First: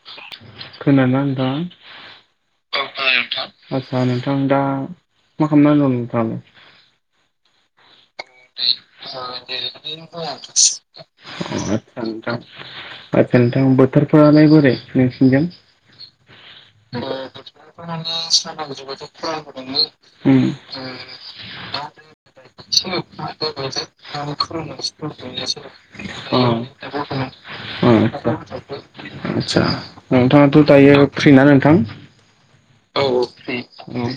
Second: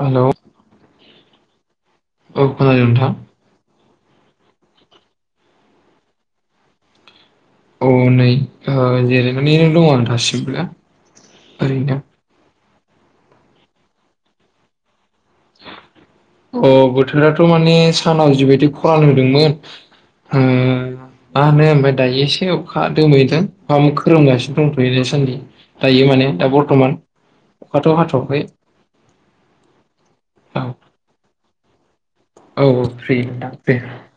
Hello खोनादों ना नोंथां? औ खोनादों नोंथां अ नोंथां दा मा खालामना दं नोंथां? औ नै ओ नै जिरायनानैनो [unintelligible] दङ [unintelligible] आं नोंथां दासिमबो आदसा ओरैनो नोंथां बोथोरफोरालाय बोरै नोंसिनजों अ बोथोराथ' माने सानाव जिबायदि खरान होदोंमोन। उम मा होनो ओमफाय दायो एसे अखा [unintelligible] हादों। आससा दासान्दि दायो माने दा बर्थ'मान अखाथ' हाथ'वाखै नोंथाङाथ' औ दायो फ्रिना नोंथां? औ फ्रि औ नोंथां फ्रि औ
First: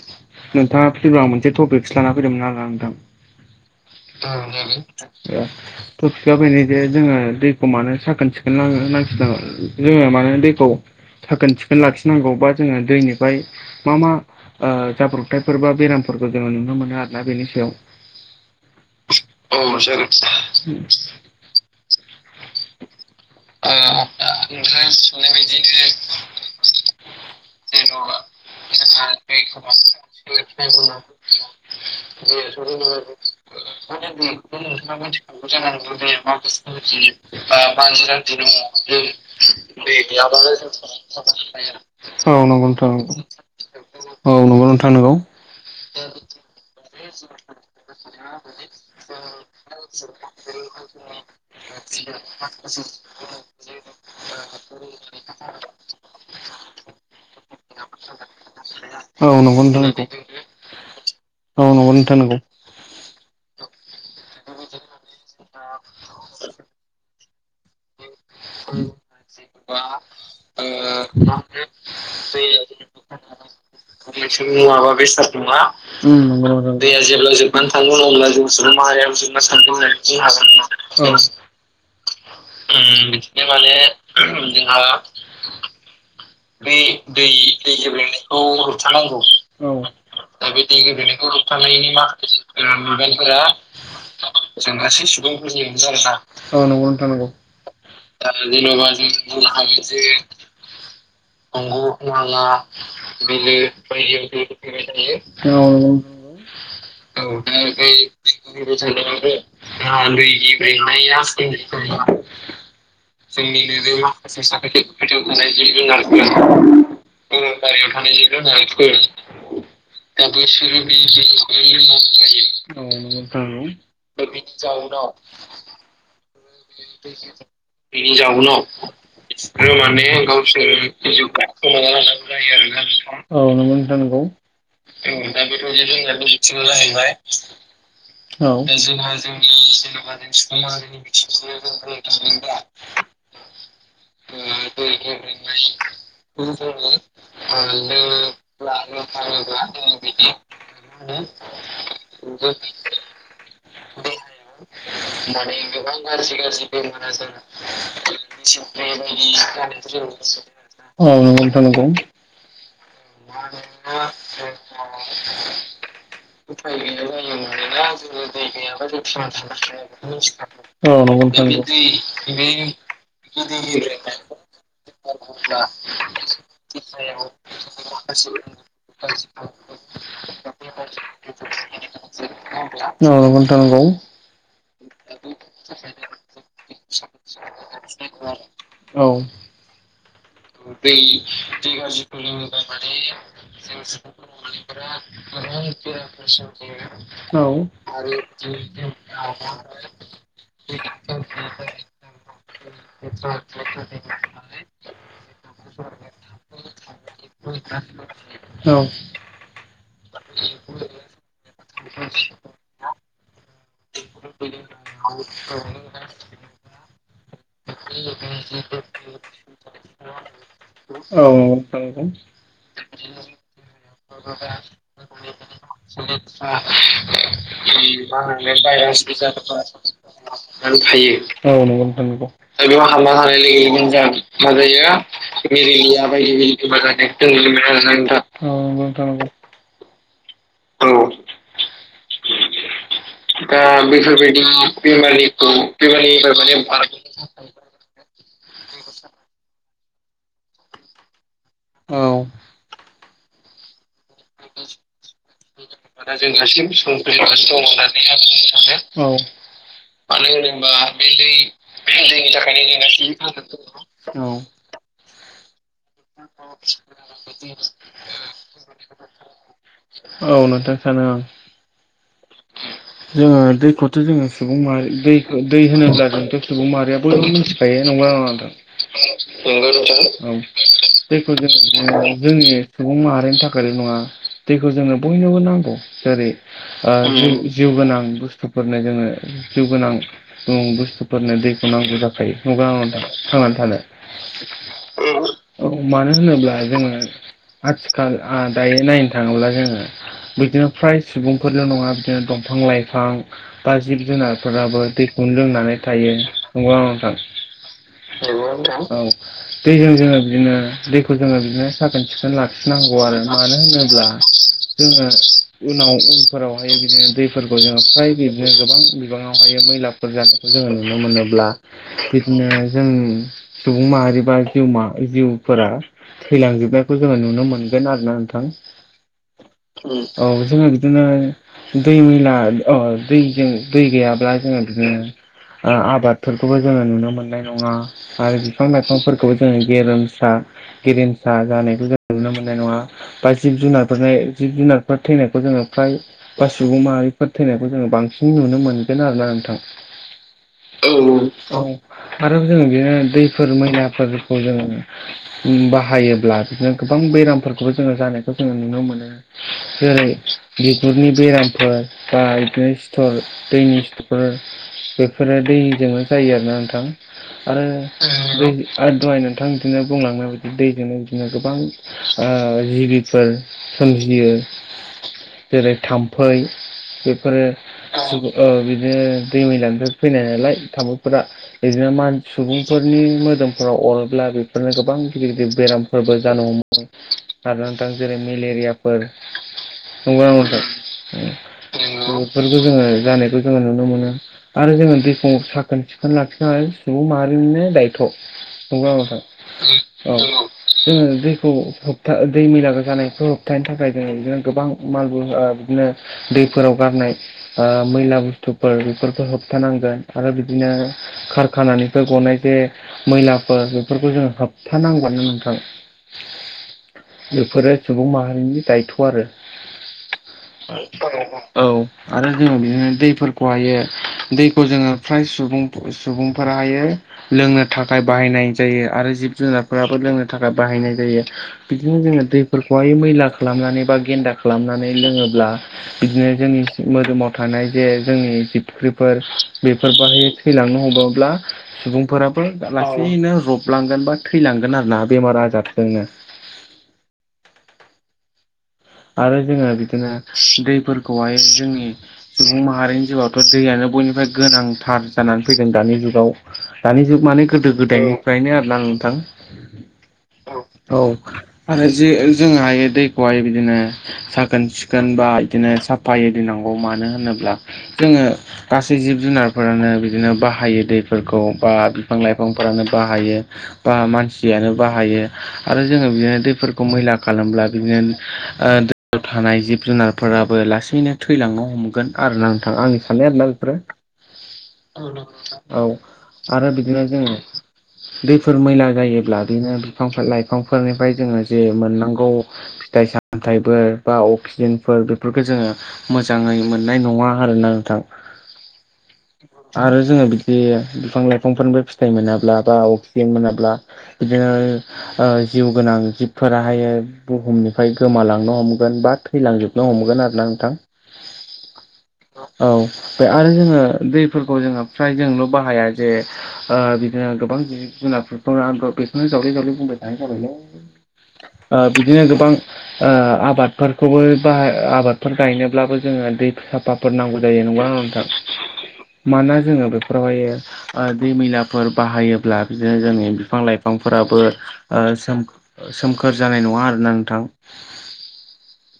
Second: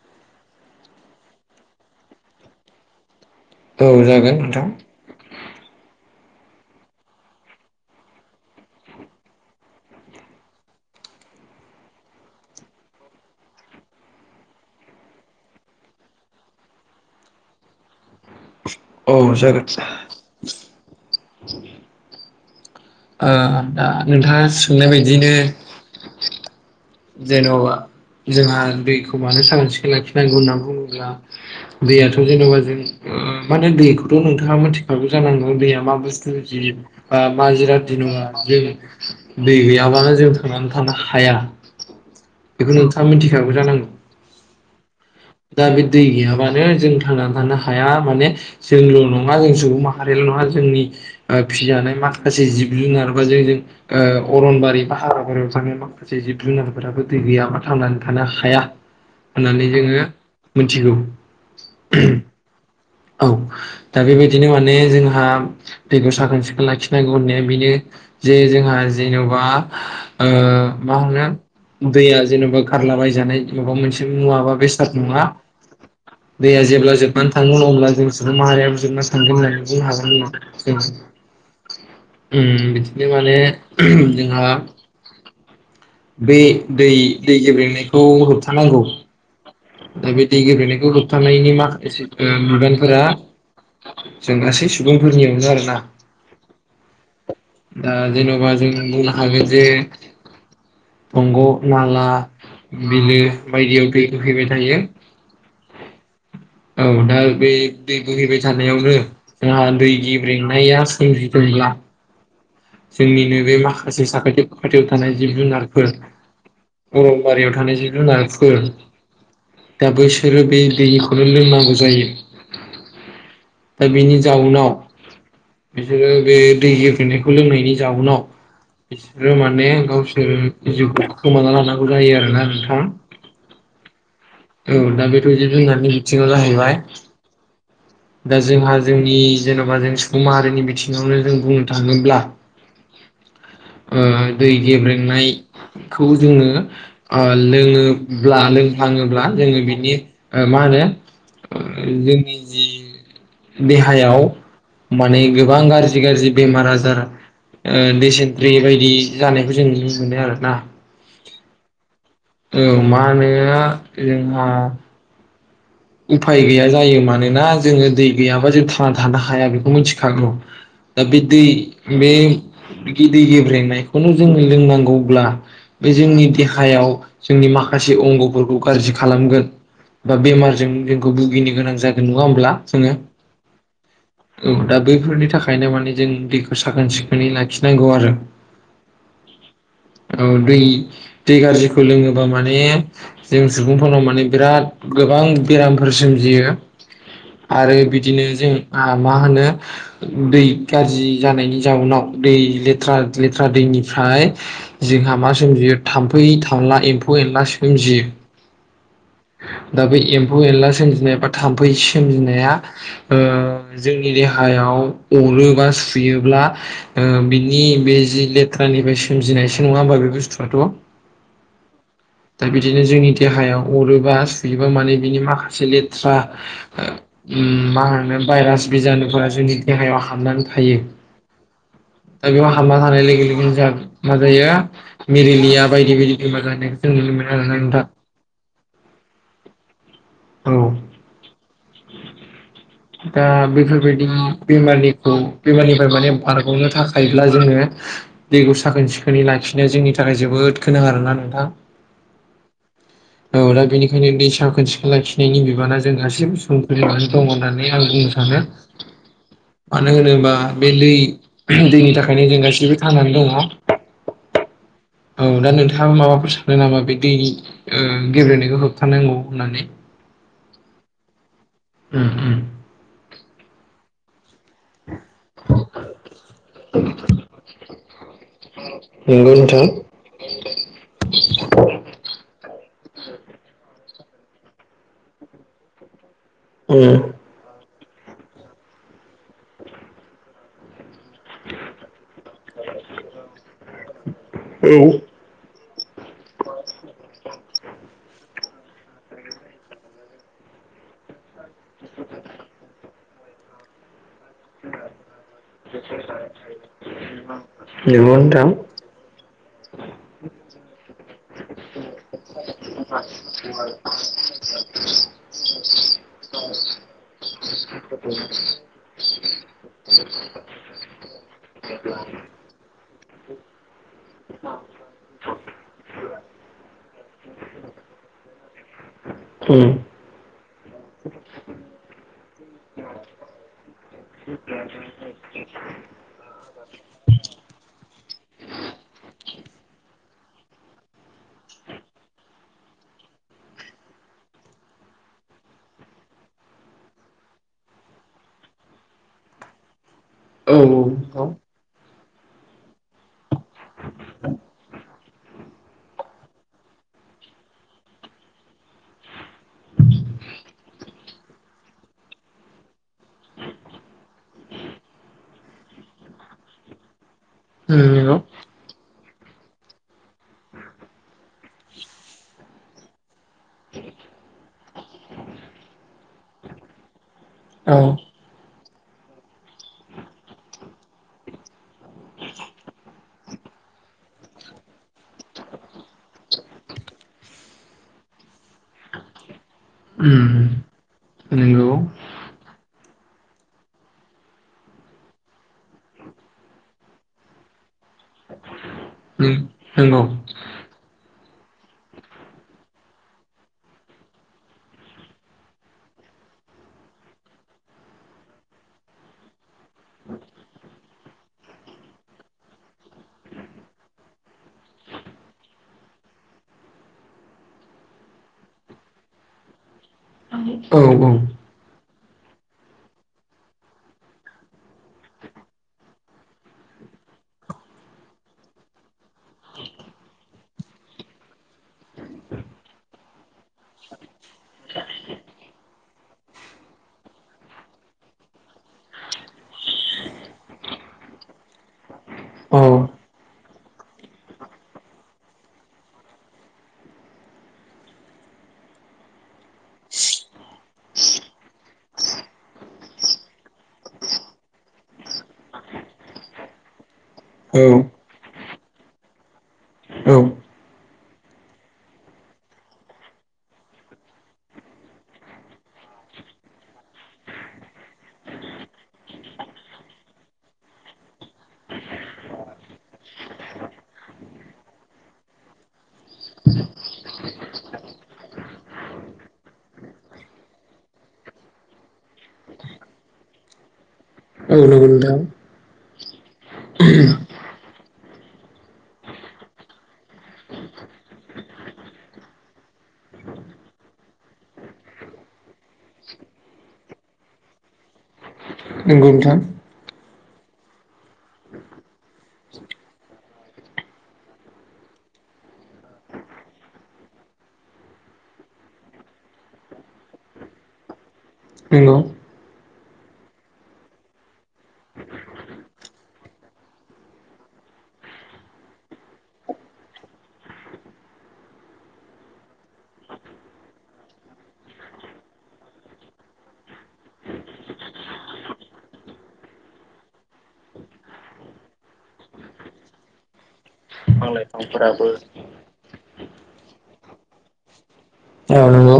नोंथाङा फ्रिबा आं मोनसे टपिकसो लाना फैदोंमोन आरो ना नोंथां। औ जागोन नोंथां जागोन। टपिकआ बेनो जे जोङो दैखौ मानो साखोन सिखोन नाङो [unintelligible] जोङो मानो दैखौ साखोन सिखोन लाखिनांगौ बा जोङो दैनि फ्राय मा मा ओ जाब्रबथायफोर बा बेरामफोरखौ जोङो नुनो मोनो आरोना बेनि सायाव औ जागोन औ जागोन। ओ दा नोंथाङा सोंनाय बायदियैनो जेन'बा जोंहा दैखौ मानो साखोन सिखोन लाखिनांगौ होनना बुङोब्ला दैयाथ' जेन'बा जों उम माने दैखौथ' नोंथाङा मिथिखागौ जानांगौ दैया मा बुस्थु जि ओ मा जिराद [unintelligible] बा दै दै गैयाबानो जों थांनानै थानो हाया औ नंगौ बेखौ नोंथा नोंथाङा मिथिखागौ जानांगौ। औ नोंगौ नोंथां नोंगौ। दा बे दै गैयाबानो जों थांनानै थानो हाया माने जोंल' नङा जों सुबुं माहारिल' नङा जोंनि ओ फिजानाय माखासे जिब जुनार बा जों अरनबारि बा हाग्राबारि थानाय माखासे जिब जुनारफोराबो दै गैयाबा थांनानै थानो हाया। औ नंगौ होननानै नोंथां जोङो नंगौ मोन्थिगौ। औ नंगौ नोंथां नंगौ औ दा बेबायदिनो माने जोंहा दैखौ साखोन सिखोन लाखिनांगौ होननाया बिनो जे जोंहा जेन'बा ओ मा होनो दैया जेनेबा गारलाबाया जानाय माबा मोनसे मुवा बा बेसाद नङा। दैया जे दैया जेब्ला जोबनानै थांगोन अब्ला जों सुबुं जोबना माहारिया [inaudible] थांगोन होननानै बुंनो हागोन जों अम बिदिनो माने जोंहा बै दै दै गेब्रेंनायखौ होबथानांगौ। औ दा बै दै गेब्रेंनाय खौ होबथानायनि माखासे बिबानफोरा जों गासै सुबुंफोरनि [unintelligible] आरोना औ नंगौ नोंथां नंगौ ओ दा जेनेबा जों बुंनो हायो जे दंग, नाला, बिलो बिलो‌ दै बायदियाव बोहैबाय दैबो थायो फैबाय थायो औ नंगौ। औ [inaudible] [unintelligible] दा बे दै बोहैबाय थानायावनो जोंहा दै गेब्रेंनाया सोमजिदोंब्ला जोंनिनो बे माखासे साखाथि फाखाथियाव थानायनि जिब अरनबारियाव थानाय जिब जुनारफोर जुनार [inaudible] दा बैसोरो [inaudible] बे दैखौनो औ लोंनांगौ जायो नोंगौ नोंथां दा बेनि नोंगौ। जाउनाव जावुनाव बिसोरो बे दै गेब्रेनाय खौ लोंनायनि जाउनाव बिसोरो माने गावसोर जिउखौ खोमाना लानांगौ जायो आरो जायो आरोना नोंथां। औ नंगौ नोंथां नंगौ। औ दा बेथ' जिब जुनारनि बिथिङाव जाहैबाय [inaudible] दा औ जोंहा जोंनि जेन'बा जेनेबा जों सुबुं माहारिनि [inaudible] बिथिङावनो जों बुंनो थाङोब्ला ओ दै गेब्रेंनायखौ जोङो ओ लोङोब्ला लों आङोब्ला जोङो बिनि ओ मा होनो जोंनि जि देहायाव माने गोबां गारज्रि गाज्रि बेमार आजार ओ दिसेनट्रि बायदि जानायखौ जों नुनो मोनो आरोना। अ नंगौ नोंथां नंगौ। औ मानोना जोंहा उफाय गैया जायो मानोना जोङो दै गैयाबा जों थांना थानो हाया बेखौ मोनथिखागौ‌ औ दा बे नंगौ दै बे नोंथां नंगौ दै गेब्रेंनायखौनो जोङो लोंनांगौब्ला बे जोंनि देहायाव जोंनि माखासे अंगफोरखौ गाज्रि खालामगोन बा बेमार जों जींखौ भुगिनो गोनां जागोन नङा हब्ला जोङो औ दा बैफोरनि थाखाय खायनो माने जों दैखौ साखोन सिखोनै लाखिनांगौ आरो। औ दै दै गारज्रिखौ लोङोबा माने जों सुबुंफोरनाव माने बिराद गोबां बेरामफोर सोमजियो औ आरो बिदिनो जोंहा मा होनो दै [inaudible] गाज्रि जानायनि जाउनाव दै लेथ्रा लेथ्रा दैनिफ्राय जोंहा मा सोमजियो थाम्फै थामला एम्फौ एनला सोमजियो। औ दा बे एम्फौ एनला सोमजिनाय बा थाम्फै सोमजिनाया ओ जोंनि देहायाव अरो बा सुयोब्ला बिनि बे जि लेथ्रा आनिफ्राय सोमजिनायसो नङा ओमबा बे बुस्थुआथ' औ दा बिदिनो नोंथां जोंनि देहायाव नंगौ अरोबा सुयोबा [inaudible] माने बिनि [inaudible] माखासे लेथ्रा औ ओ दा उम बेयाव मा होनो हाबना भाइरास बिजानुफोरा थानाय जोंनि देहायाव लोमजा हाबनानै थायो साजायो मेलेरिया दा बायदि बेयाव हाबना थानाय बायदि लोगो लोगोनो जोंहा बेमार मा जायो जानायखौ नुनो मेलेरिया बायदि मोनो बायदि बेमार जानायखौ आरोना जों नुनो मोनो आरोना नोंथां [inaudible] औ नंगौ नोंथां नंगौ औ दा बेफोरबायदि बेमारनिखौ बेमारनिफ्राय माने बारग'नो थाखायब्ला जोङो दैखौ साखोन सिखोनै लाखिनाया जोंनि थाखाय जोबोद गोनां आरोना नोंथां। औ औ दा बेनिखायनो दै साखोन सिखोन लाखिनायनि बिबाना जोंहासिम सखलिनानै [unintelligible] दङ। होननानै आं बुंनो सानो। औ मानो होनोबा बे दै दैनि थाखायनो जों गासिबो थानानै दङ। औ औ दा नों थां बे माबाफोर साननो नामा बे दै गेब्रेनायखौ होबथानांगौ होननानै औ नोंथां सानो‌ आं उम उम जोङो दैखौथ' जोङो सुबुं माहारि दै होनोब्ला जोंथ' सुबुं माहारिया बयबो मिथिखायो। नंगौना नङा नोंथां? नंगो नोंथां दैखौ जोङो जोंनि सुबुं माहारिनि थाखायल' नङा [inaudible] दैखौ जोंनो बयनोबो नांगौ जेरै उम जिउ गोनां बुस्थुफोरनो जोङो जिउ गोनां बुस्टु फोरनो दैखौ नांगौ जाखायो ना थांनानै थानो औ औ मानो होनोब्ला जोङो आथिखाल दायो नायनो थाङोब्ला जोङो बिदिनो फ्राय सुबुंफोरल' नङा बिदिनो दं। बिफां लाइफां बा जिब जुनारफोराबो दैखौनो लोंनानै थायो नांगौ ना नङा नोंथां औ दैजों जोङो बिदिनो दैखौ जोङो बिदिनो साखोन सिखोन लाखि नांगौ आरो मानो होनोब्ला जोङो उनाव उनफोरावहाय बिदिनो दै जोङो फ्राय बिदिनो गोबां बिबाङावहायो मैलाफोर जानायखौ जोङो नुनो मोनोब्ला बिनो जों सुबुं माहारि बा जिउफोरा थैलांजोबनायखौ जोङो आरो ना नोंथां उम जों बिदिनो दैनि लामायाव अ दैजों दै गैयाब्ला जोङो बिदिनो आबादफोरखौबो जोङो नुनो मोननाय नङा आरो बिफां लाइफांफोरखौबो जोङो गेरेमसा गेरेमसा जानायखौ जों नुनो मोननाय नङा बा जिब जुनारफोर जिब जुनारफोर थैनायखौ जोङो फ्राय बा सुबुं माहारि फोर थैनायखौ जोङो बांसिन नुनो मोनगोन आरोना नोंथां औ औ औ। आरो जों बिदिनो दैफोर मैलाफोरखौ जों बाहायोब्ला बिदिनो गोबां बेरामफोरखौबो जोङो जानायखौ जोङो नुनो मोनो जेरै बिगुरनि बेरामफोर बा बिदिनो सिथर दैनि सिथरफोर बेफोरो दैजोंनो जायो आरोना नोंथां। आरो नंगौ दहाय नोंथां बिदिनो बुंलांनाय बायदि दैजोंनो बिदिनो गोबां जिबिफोर सोमजियो जेरै थाम्फै बेफोरो बिदिनो दै मैलानिफोर फैनाय नालाय थामफैफोरा बिदिनो मान सुबुंफोरनि मोदोमफोराव अरोब्ला बेफोरनो गोबां गिदिर गिदिर बेरामफोरबो जानो हा आरो नोंथां जेरै मेलेरियाफोर नंगौ ना नङा उम नोंथां? नंगौ औ उम नंगौ फोरखौ जोङो जानायखौ जोङो नुनो मोनो। आरो जोङो दैखौ साखोन सिखोन लाखिना सुबुं माहारिनिनो दायथ' नंगौना नङा नोंथां उम नंगौ औ। जोङो दैखौ होबथा दै मैला जानायखौ होबथानो थाखाय जोङो बिदिनो गोबां मालबो ओ बिदिनो दैफोराव गारनाय ओ मैला बुस्थुफोर बेफोरखौ होबथानांगोन आरो बिदिनो खारखानानिफ्राय गनाय जे मैलाफोर बेफोरखौ जों होबथा नांगौ आनो नोंथां। बेफोरो सुबुं माहारिनि दायथ' आरो। औ औ। औ आरो जोङो बिदिनो दैफोरखौहायो दैखौ जोङो फ्राय सुबुं सुबुं फोराहायो लोंनो थाखाय बाहायनाय जायो आरो जिब जुनारफोराबो लोंनो थाखाय बाहायनाय जायो‌। बिदिनो जोङो दैफोरखौहाय मैला खालामनानै बा गेन्दा खालामनानै लोङोब्ला बिदिनो जोंनि मोदोमाव थानाय जे जोंनि जिबख्रिफोर बेफोर बाहाय थैला नो हम्ला सुबुंफोराबो औ लासैनो रबलांगोन बा थैलांगोन आरोना बेमार आजार जोंनो आरो जोङो बिदिनो दैफोरखौहाय जोंनि सुबुं माहारिनि जिउआवथ' दैयानो बयनिफ्राय गोनांथार जानानै फैदों दानि जुगाव दानि जुग माने औ गोदो गोदायनि फ्रायनो आरोना नोंथां। औ औ आरो जि जोंहाय दैखौहाय बिदिनो साखोन सिखोन बा इदिनो साफाय दिननांगौ मानो होनोब्ला जोङो गास सै जिब जुनारफोरानो बिदिनो बाहायो दैफोरखौ बा बिफां लाइफांफोरानो बाहायो। बा मानसियानो बाहायो आरो जोङो बिदिनो दैफोरखौ मैला खालामब्ला बिदिनो ओ दैयाव थानाय जिब जुनारफोराबो लासैनो थैलांनो हमगोन आरो ना नोंथां आंनि साननाय नंगौ आरो नोंथां ना औ आरो बिदिनो जोङो दैफोर मैला जायोब्ला बिनो बिफां लाइफांफोरनिफ्राय जोङो जे मोननांगौ फिथाइ सा सामथायफोर बा अक्सिजेनफोर बेफोरखौ जोङो मोजाङै मोननाय नङा आरोना नोंथां। नोंगौ नोंथां। आरो जोङो बिदि बिफां लाइफांफोरनिबो फिथाइ मोनाब्ला बा अक्सिजेन मोनाब्ला बिदिनो ओ जिउ गोनां जिबफोराहायो बुहुमनि फ्राय गोमालांनो हमगोन बा थैलांजोबनो हमगोन आरोना नोंथां। नोंगौ। औ बे आरो जोङो दैफोरखौ जोंहा फ्राय जोंल' बाहाया जे ओ बिदिनो गोबां जिब जुनारफोरखौ बेखौनो जावले जावले बुंबाय थानाय जाबायलै ओ बिदिनो गोबां ओ आबादफोरखौबो बा आबादफोर गायनोब्लाबो जोङो दै साफाफोर नांगौ जायो। नंगौ ना नङा नोंथां? मानोना जोङो बेफोरावहायो ओ दै मैलाफोर बाहायोब्ला बिदिनो जोंनि बिफां लाइफांफोरा बिफां बो ओ लाइफांफोराबो सोम सोमखोर जानाय नङा आरोना नोंथां। औ नोंगौ।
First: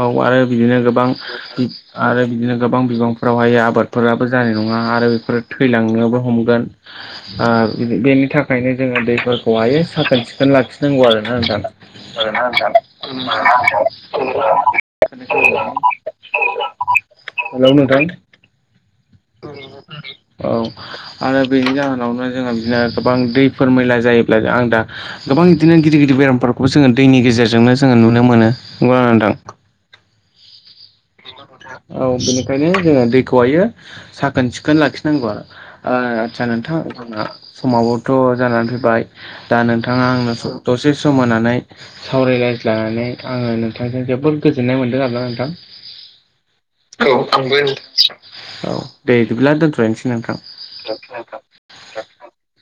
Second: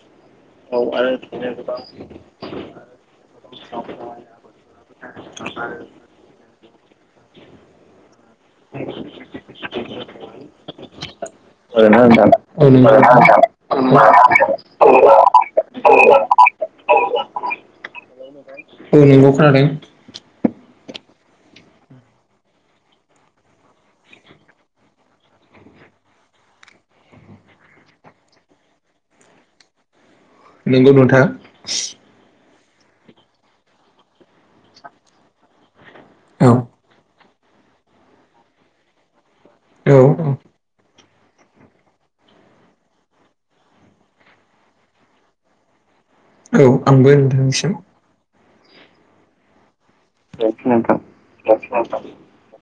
औ आरो बिदिनो गोबां गोबां आरो बिदिनो गोबां बिबांफोरावहाय आबादफोराबो जा नङा आरो बेफोर थैलांनोबो हमगोन ओ बेनि थाखायनो जोङो दैफोर हायो साखोन सिखोन लाखिनांगौ आरोना नोंथां खोनादोंना नोंथां? आरोना औ नोंथां। नंगौ [inaudible] हेलौ नोंथां। औ नंगौ खोनादों। औ आरो बेनि जाहोनावनो जोङो बिदिनो गोबां दैफोर मैला जायोब्ला आं दा गोबां बिदिनो गिदिर गिदिर बेमारफोरखौबो जोङो दैनि गेजेरजोंनो जोङो नुनो मोनो नंगौ ना नङा नोंथां? नंगौ नोंथां औ बेनिखायनो जोङो दैखौहायो साखोन सिखोन लाखिनांगौ आरो ओ आचसा औ नोंथां जोंना समाबोथ' जानानै फैबाय दा औ नोंथाङा आंनो दसे सम होनानै सावराय लायज्लानानै आङो नों नोंथांजों जोबोद गोजोननाय मोनदों आरोना नोंथां औ आंबो नोंथांनिसिम [unintelligible] औ दे बिदिब्ला दोनथ'लायनसै नोंथां [unintelligible] [unintelligible]